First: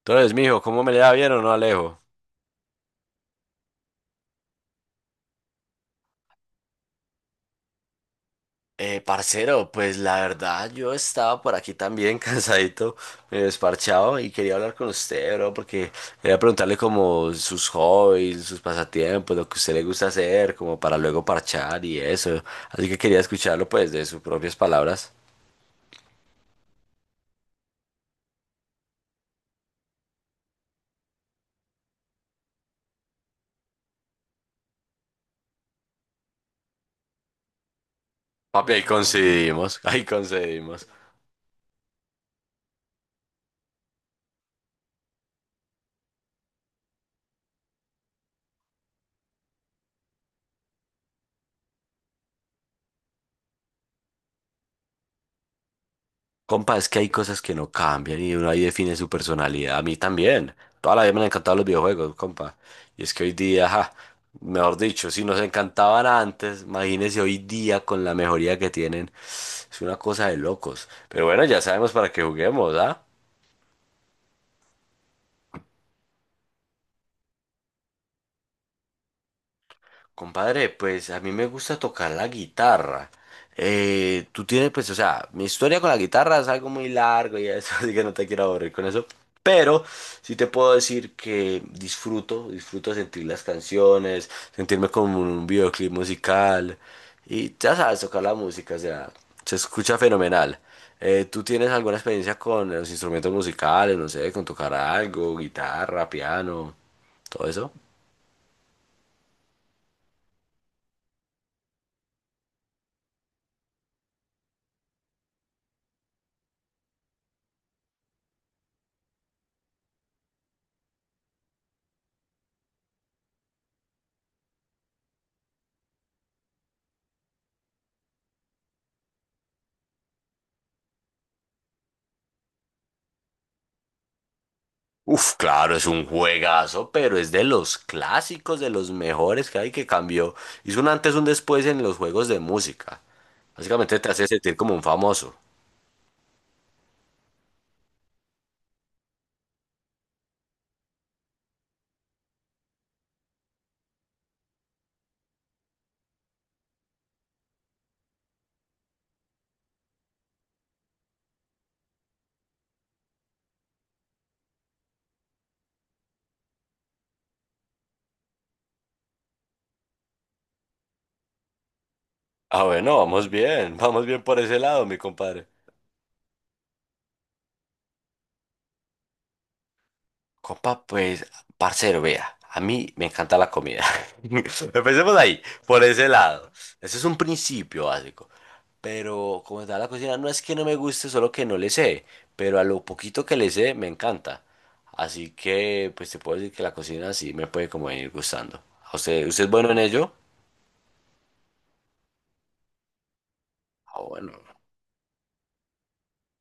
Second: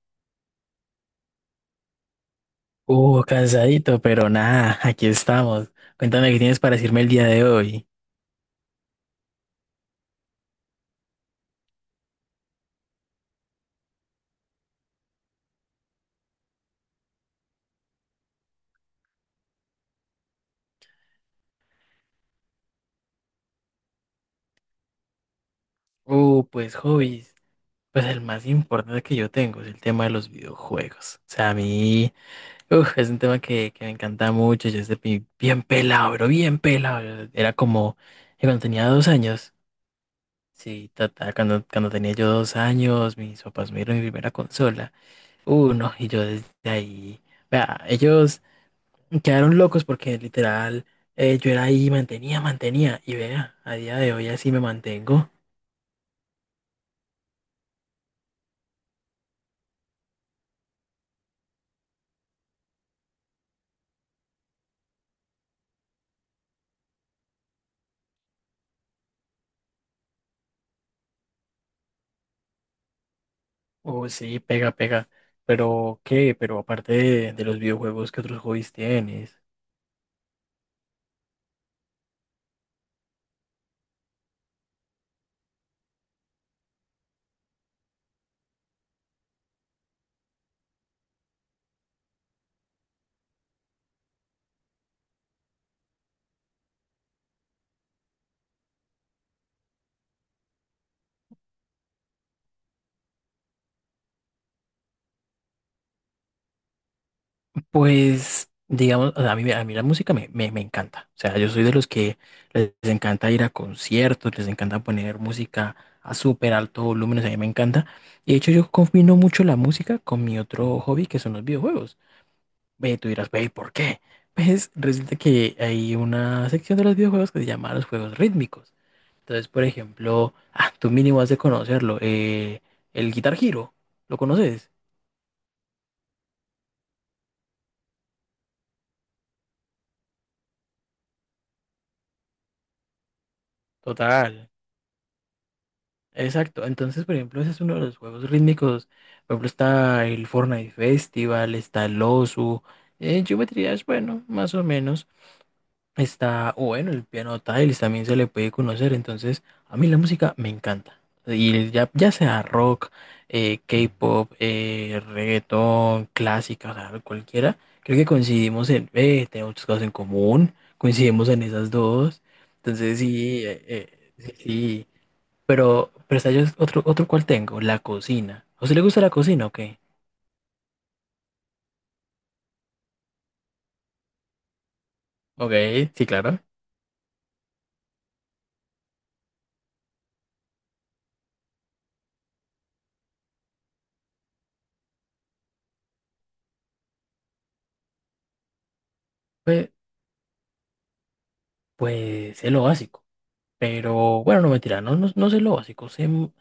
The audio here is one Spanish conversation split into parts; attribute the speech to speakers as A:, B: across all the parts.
A: Entonces, mijo, ¿cómo me le da bien o no, Alejo?
B: Cansadito, pero nada, aquí estamos. Cuéntame qué tienes para decirme el día de hoy.
A: Parcero, pues la verdad yo estaba por aquí también cansadito, me desparchado y quería hablar con usted, bro, porque quería preguntarle como sus hobbies, sus pasatiempos, lo que a usted le gusta hacer, como para luego parchar y eso. Así que quería escucharlo pues de sus propias palabras.
B: Pues hobbies. Pues el más importante que yo tengo es el tema de los videojuegos. O sea, a mí, es un tema que me encanta mucho. Yo desde bien pelado, pero bien pelado. Yo era como que cuando
A: Papi, ahí
B: tenía dos años.
A: coincidimos, ahí coincidimos.
B: Sí, tata, cuando tenía yo dos años, mis papás me dieron mi primera consola. No, y yo desde ahí. Vea, ellos quedaron locos porque literal, yo era ahí, mantenía. Y vea, a día de hoy así me mantengo.
A: Compa, es que hay cosas que no cambian y uno ahí define su personalidad. A mí también. Toda la vida me han encantado los videojuegos, compa. Y es que hoy día, ja, mejor dicho, si nos encantaban antes, imagínense hoy día con la mejoría que tienen. Es una cosa de locos. Pero bueno, ya sabemos para qué juguemos, ¿ah?
B: Oh, sí, pega, pega. Pero ¿qué? Pero aparte de los videojuegos, ¿qué otros hobbies tienes?
A: Compadre, pues a mí me gusta tocar la guitarra. Tú tienes, pues, o sea, mi historia con la guitarra es algo muy largo y eso, así que no te quiero aburrir con eso. Pero sí te puedo decir que disfruto sentir las canciones, sentirme como en un videoclip musical. Y ya sabes, tocar la música, o sea, se escucha fenomenal. ¿Tú tienes alguna experiencia con los instrumentos musicales, no sé, con tocar algo, guitarra, piano, todo eso?
B: Pues, digamos, o sea, a mí la música me encanta. O sea, yo soy de los que les encanta ir a conciertos, les encanta poner música a súper alto volumen, o sea, a mí me encanta. Y de hecho yo combino mucho la música con mi otro hobby, que son los videojuegos. Ve, y tú dirás, ve, ¿por qué? Pues resulta que hay una sección de los videojuegos que se llama los juegos rítmicos. Entonces, por ejemplo, ah, tú mínimo has de conocerlo, el Guitar Hero, ¿lo conoces?
A: Uf, claro, es un juegazo, pero es de los clásicos, de los mejores que hay que cambió. Hizo un antes, un después en los juegos de música. Básicamente te hace
B: Total,
A: sentir como un famoso.
B: exacto. Entonces, por ejemplo, ese es uno de los juegos rítmicos. Por ejemplo, está el Fortnite Festival, está el Osu. Geometry Dash, bueno, más o menos. Está, o bueno, el piano tiles también se le puede conocer, entonces a mí la música me encanta. Y ya, ya sea rock, K-pop, reggaetón, clásica, o sea, cualquiera, creo que coincidimos en, tenemos muchas cosas en común, coincidimos en esas dos,
A: Ah,
B: entonces
A: bueno, vamos
B: sí,
A: bien, vamos bien
B: sí,
A: por ese lado,
B: sí.
A: mi compadre.
B: Pero está yo otro, otro cual tengo, la cocina. ¿A usted le gusta la cocina o qué?
A: Copa, pues, parcero, vea, a mí me encanta la comida. Empecemos ahí,
B: Ok,
A: por
B: sí,
A: ese
B: claro.
A: lado. Ese es un principio básico. Pero como tal, la cocina no es que no me guste, solo que no le sé. Pero a lo poquito que le sé, me encanta. Así que, pues, te puedo decir que la cocina sí me puede como venir gustando. ¿A usted es bueno
B: Pues,
A: en ello?
B: pues es lo básico.
A: Ah,
B: Pero
A: bueno.
B: bueno, no mentira, no, no, no sé lo básico,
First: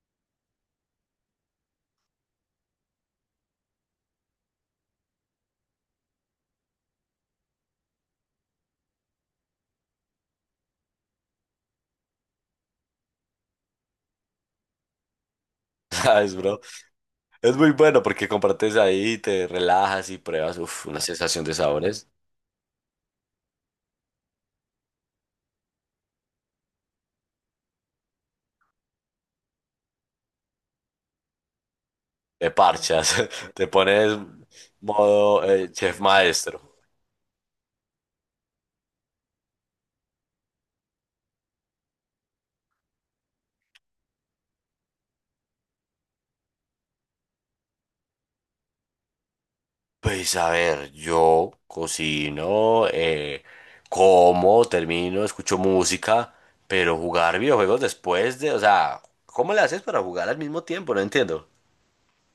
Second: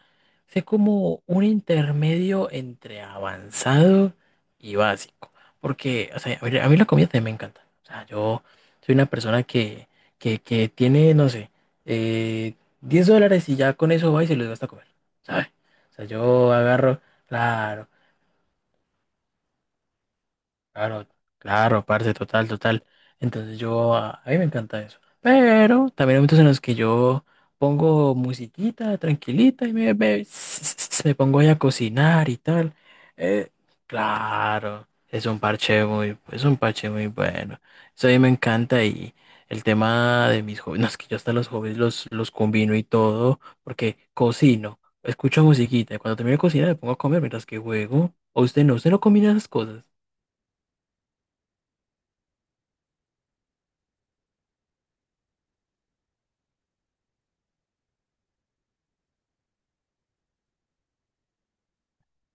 B: sé como un intermedio entre avanzado y básico. Porque, o sea, a ver, a mí la comida también me encanta. O sea, yo soy una persona que tiene, no sé, eh, $10 y ya con eso va y se los gasta a comer, ¿sabes? O sea,
A: ¿Sabes,
B: yo
A: bro?
B: agarro,
A: Es muy
B: claro,
A: bueno porque compartes ahí, te relajas y pruebas, uf, una
B: claro,
A: sensación de
B: claro,
A: sabores.
B: parce, total, total. Entonces yo, a mí me encanta eso. Pero también hay momentos en los que yo pongo musiquita tranquilita me pongo ahí a cocinar y
A: Te
B: tal.
A: parchas,
B: Eh,
A: te pones
B: claro, es un
A: modo
B: parche
A: chef
B: muy, es un
A: maestro.
B: parche muy bueno. Eso a mí me encanta y el tema de mis hobbies, no, es que yo hasta los hobbies los combino y todo, porque cocino, escucho musiquita y cuando termino de cocinar me pongo a comer mientras que juego. ¿O usted no? ¿Usted no combina esas cosas?
A: Pues a ver, yo cocino, como, termino, escucho música, pero jugar videojuegos después de, o sea, ¿cómo le haces para jugar al mismo tiempo? No entiendo.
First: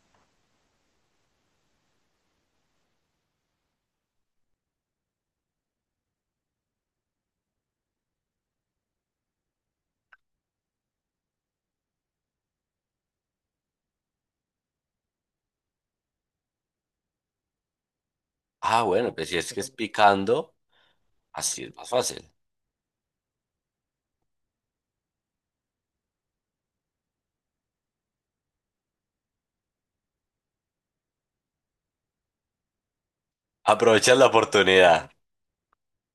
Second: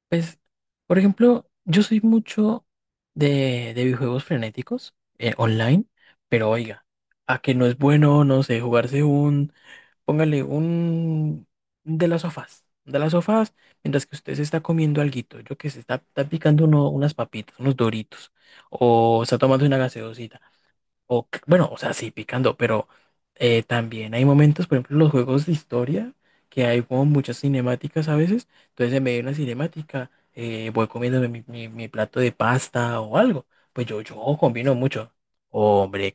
B: Pues, por ejemplo, yo soy mucho de videojuegos frenéticos, online, pero oiga, a que no es bueno, no sé, jugarse un, póngale un de las sofás, mientras que usted se está comiendo alguito, yo que se está, está picando unas papitas, unos doritos,
A: Ah, bueno,
B: o
A: pues si
B: está
A: es que
B: tomando
A: es
B: una gaseosita.
A: picando, así
B: Bueno,
A: es
B: o
A: más
B: sea, sí,
A: fácil.
B: picando, pero, también hay momentos, por ejemplo, en los juegos de historia, que hay como muchas cinemáticas a veces. Entonces, en medio de una cinemática, voy comiéndome mi plato de pasta o algo. Pues yo,
A: Aprovechas la
B: yo combino
A: oportunidad.
B: mucho. Hombre,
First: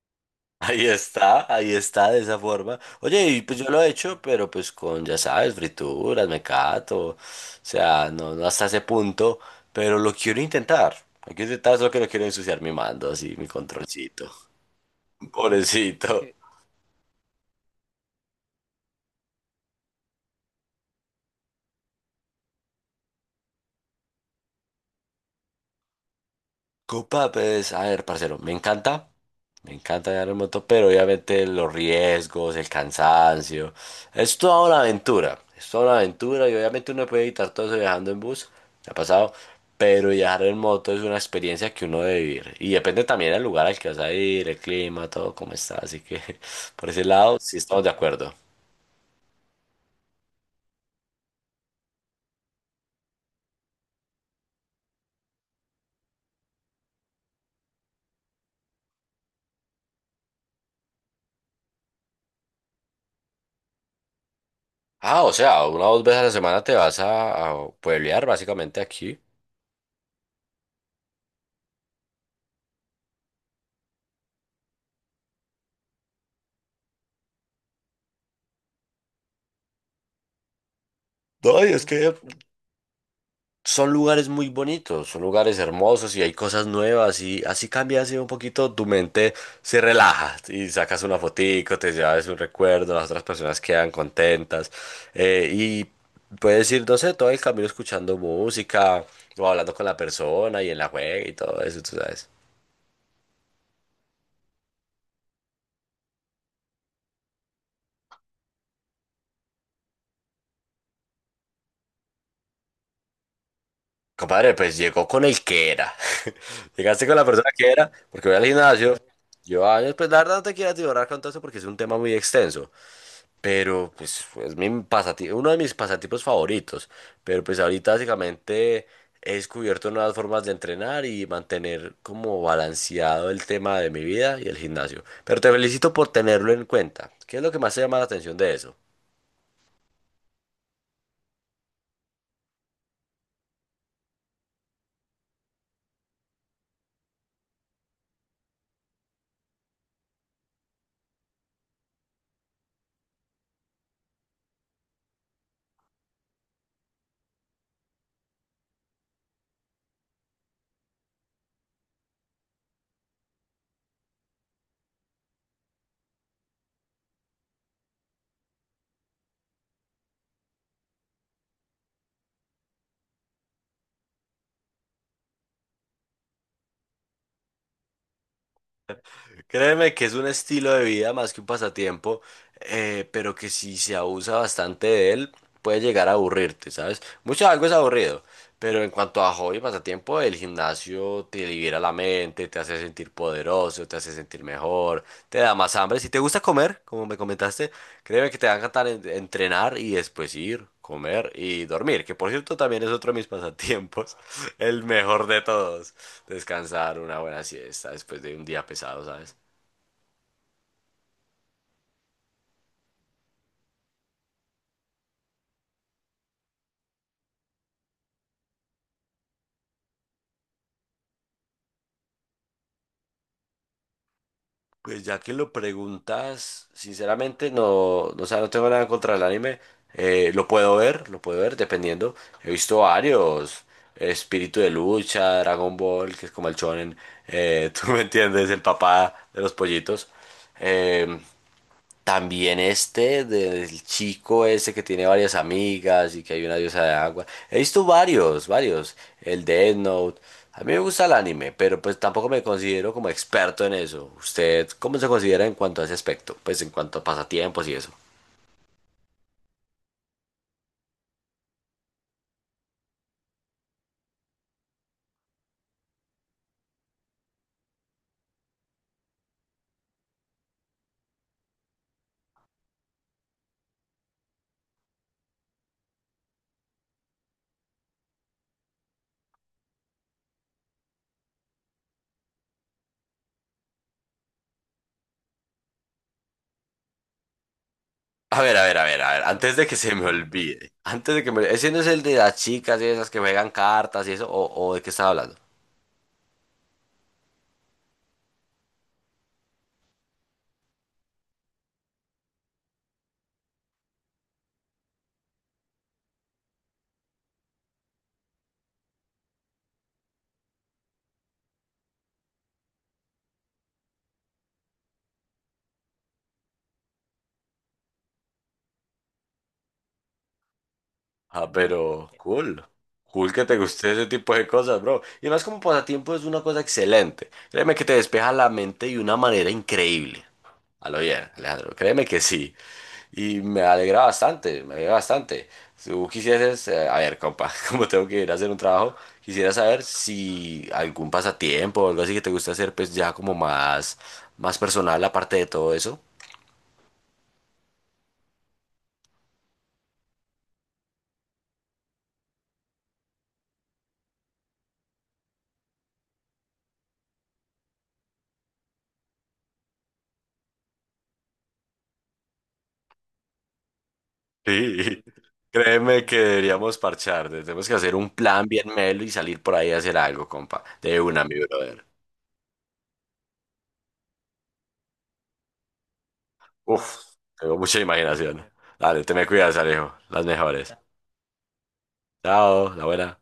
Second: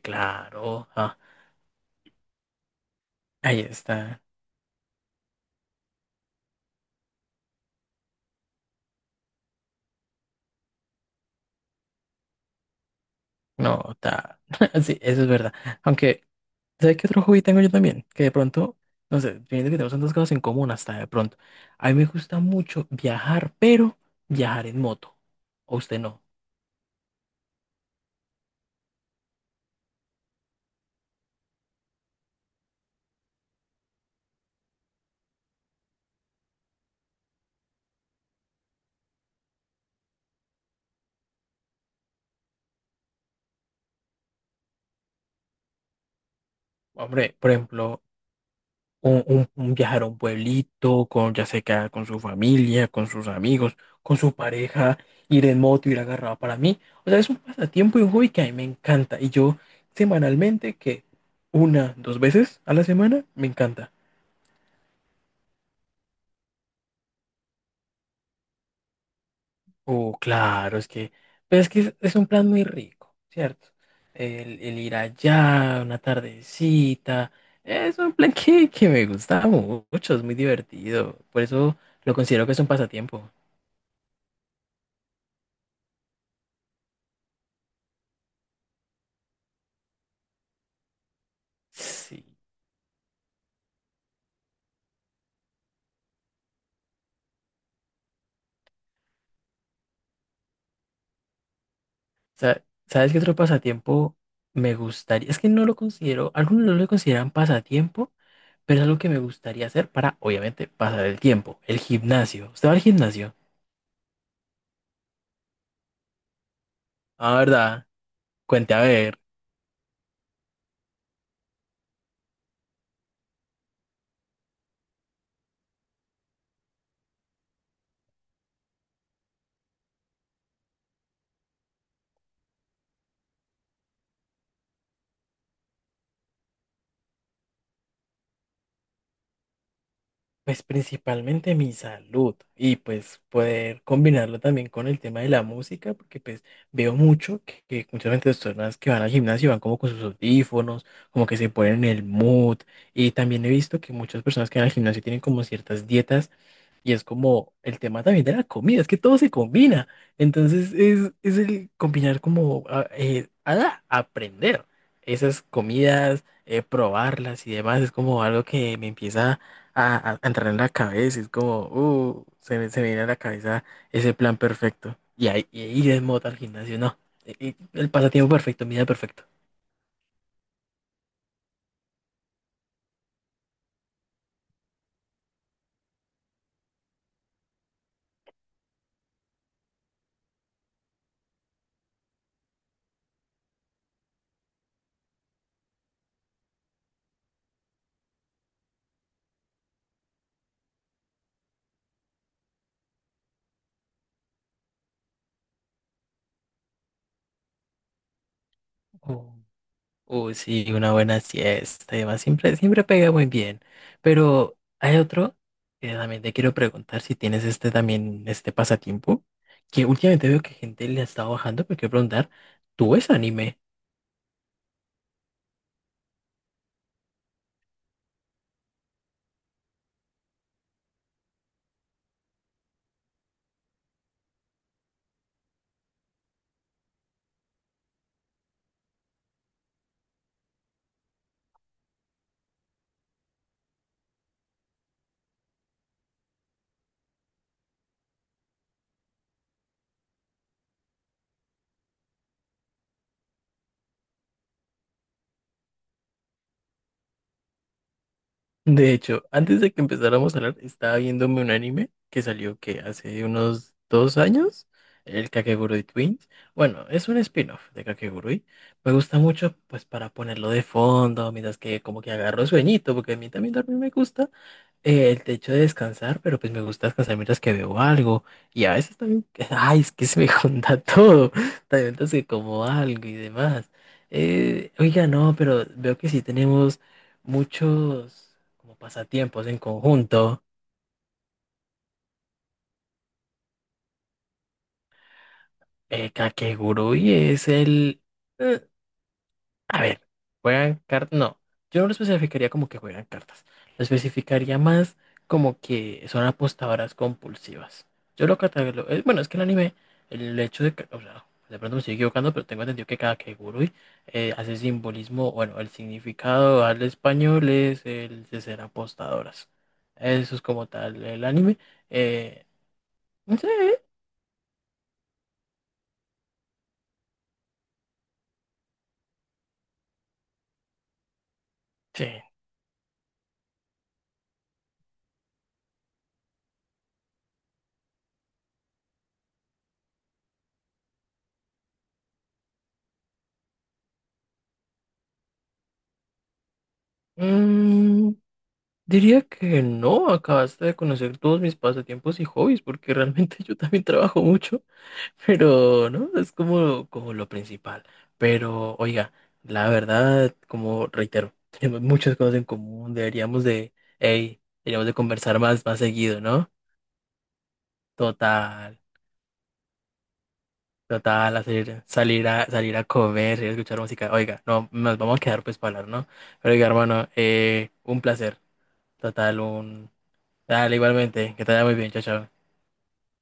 B: claro, ah,
A: Ahí está de esa forma. Oye, y pues
B: ahí
A: yo lo he hecho,
B: está.
A: pero pues con, ya sabes, frituras, mecato, o sea, no, no hasta ese punto, pero lo quiero intentar. Lo quiero intentar, solo que no quiero ensuciar mi mando, así, mi
B: No,
A: controlcito.
B: está. Sí, eso es verdad.
A: Pobrecito.
B: Aunque, ¿sabes qué otro hobby tengo yo también? Que de pronto, no sé, viendo que tenemos tantas cosas en común hasta de pronto. A mí me gusta mucho viajar, pero viajar en moto. ¿O usted no?
A: Copa, pues, a ver, parcero, me encanta. Me encanta viajar en moto, pero obviamente los riesgos, el cansancio, es toda una aventura, es toda una aventura y obviamente uno puede evitar todo eso viajando en bus, me ha pasado, pero viajar en moto es una experiencia que uno debe vivir y depende también del lugar al que vas a ir, el clima, todo cómo está, así que por ese
B: Hombre,
A: lado
B: por
A: sí estamos de
B: ejemplo,
A: acuerdo.
B: un viajar a un pueblito, con, ya sea que con su familia, con sus amigos, con su pareja, ir en moto, ir agarrado para mí. O sea, es un pasatiempo y un hobby que a mí me encanta. Y yo semanalmente, que una, dos veces a la semana, me encanta.
A: Ah, o sea, una o dos veces a la semana te vas a pueblear básicamente aquí.
B: Oh, claro, es que, pero es que es un plan muy rico, ¿cierto? El ir allá, una tardecita, es un plan que me gusta mucho, es muy divertido. Por
A: No, y
B: eso
A: es que
B: lo considero que es un pasatiempo.
A: son lugares muy bonitos, son lugares hermosos y hay cosas nuevas y así cambias así un poquito tu mente, se relaja y sacas una fotico, te
B: Sí.
A: llevas un recuerdo, las otras personas quedan contentas y puedes ir, no sé, todo el camino escuchando música o hablando con la persona y en la juega y todo eso, tú sabes.
B: ¿Sabes qué otro pasatiempo me gustaría? Es que no lo considero, algunos no lo consideran pasatiempo, pero es algo que me gustaría hacer para, obviamente, pasar el tiempo. El gimnasio. ¿Usted va al gimnasio?
A: Compadre, pues llegó con el que era. Llegaste con la
B: Ah,
A: persona que
B: ¿verdad?
A: era, porque voy al
B: Cuente a
A: gimnasio.
B: ver.
A: Yo, años, pues la verdad no te quiero atiborrar con todo eso porque es un tema muy extenso. Pero pues es mi uno de mis pasatiempos favoritos. Pero pues ahorita básicamente he descubierto nuevas formas de entrenar y mantener como balanceado el tema de mi vida y el gimnasio. Pero te felicito por tenerlo en cuenta. ¿Qué es lo que más te llama la atención de eso?
B: Pues principalmente mi salud y pues poder combinarlo también con el tema de la música, porque pues veo mucho que muchas veces las personas que van al gimnasio van como con sus audífonos, como que se ponen en el mood. Y también he visto que muchas personas que van al gimnasio tienen como ciertas dietas. Y es como el tema también de la comida, es que todo se combina. Entonces es el combinar como aprender esas comidas, probarlas y demás. Es como algo que me empieza a entrar en la cabeza. Es como, se me viene a la cabeza ese plan perfecto. Y ahí y ir en moto al gimnasio, no. El pasatiempo perfecto, mi día perfecto.
A: Créeme que es un estilo de vida más que un pasatiempo, pero que si se abusa bastante de él, puede llegar a aburrirte, ¿sabes? Mucho algo es aburrido, pero en cuanto a hobby y pasatiempo, el gimnasio te libera la mente, te hace sentir poderoso, te hace sentir mejor, te da más hambre. Si te gusta comer, como me comentaste, créeme que te va a encantar entrenar y después ir, comer y dormir, que por cierto también es otro de mis pasatiempos, el mejor de todos. Descansar una buena siesta después de un día pesado, ¿sabes?
B: Uy, sí, una buena siesta y demás, siempre, siempre pega muy bien. Pero hay otro que también te quiero preguntar si tienes este también, este pasatiempo, que últimamente veo que gente le ha estado bajando, pero quiero preguntar, ¿tú ves anime?
A: Pues ya que lo preguntas, sinceramente no, no, o sea, no tengo nada contra el anime. Lo puedo ver, lo puedo ver, dependiendo. He visto varios. Espíritu de lucha, Dragon Ball, que es como el shonen. Tú me entiendes, el papá de los pollitos. Eh, También este del chico ese que tiene varias amigas y que hay una diosa de agua. He visto varios. El de Death Note. A mí me gusta el anime, pero pues tampoco me considero como experto en eso. ¿Usted cómo se considera en cuanto a ese aspecto? Pues en cuanto a pasatiempos y eso.
B: De hecho, antes de que empezáramos a hablar, estaba viéndome un anime que salió que hace unos dos años, el Kakegurui Twins. Bueno, es un spin-off de Kakegurui. Me gusta mucho, pues, para ponerlo de fondo, mientras que como que agarro sueñito, porque a mí también dormir me gusta. El hecho de descansar, pero pues me gusta descansar mientras que veo algo. Y a veces también, ay, es que se me junta todo. También mientras que como algo y demás. Oiga, no, pero veo que sí tenemos muchos como
A: A ver.
B: pasatiempos
A: Antes
B: en
A: de que se me
B: conjunto.
A: olvide. Antes de que me... Ese no es el de las chicas y esas que juegan cartas y eso. O de qué estaba hablando?
B: Kakegurui es el... eh, a ver, juegan cartas. No, yo no lo especificaría como que juegan cartas. Lo especificaría más como que son apostadoras compulsivas. Yo lo catalogo. Bueno, es que el anime, el hecho de que. O sea, de pronto me estoy equivocando, pero tengo entendido que cada Kagurui hace simbolismo. Bueno, el significado al español es el de ser apostadoras. Eso es como tal el
A: Ah,
B: anime.
A: pero
B: Eh,
A: cool. Cool que
B: sí,
A: te guste ese tipo de cosas, bro. Y más como pasatiempo es una cosa excelente. Créeme que te despeja la mente de una manera increíble. A lo bien, Alejandro. Créeme
B: sí.
A: que sí. Y me alegra me alegra bastante. Si tú quisieses, a ver, compa, como tengo que ir a hacer un trabajo, quisiera saber si algún pasatiempo o algo así que te gusta hacer, pues ya como más personal aparte de todo eso.
B: Mm, diría que no, acabaste de conocer todos mis pasatiempos y hobbies, porque realmente yo también trabajo mucho, pero no, es como, como lo principal. Pero, oiga, la verdad, como reitero, tenemos muchas cosas en común, deberíamos de, hey, deberíamos de
A: Sí,
B: conversar más, más
A: créeme que
B: seguido, ¿no?
A: deberíamos parchar, tenemos que hacer un plan bien
B: Total,
A: melo y salir por ahí a hacer algo, compa, de una,
B: total,
A: mi
B: hacer,
A: brother.
B: salir a, salir a comer, ir a escuchar música. Oiga, no, nos vamos a quedar pues para hablar, ¿no? Pero, oiga,
A: Uf,
B: hermano,
A: tengo mucha
B: un placer,
A: imaginación. Dale, te me
B: total,
A: cuidas,
B: un...
A: Alejo, las mejores.
B: Dale, igualmente, que te vaya muy bien, chao, chao.
A: Chao, la buena.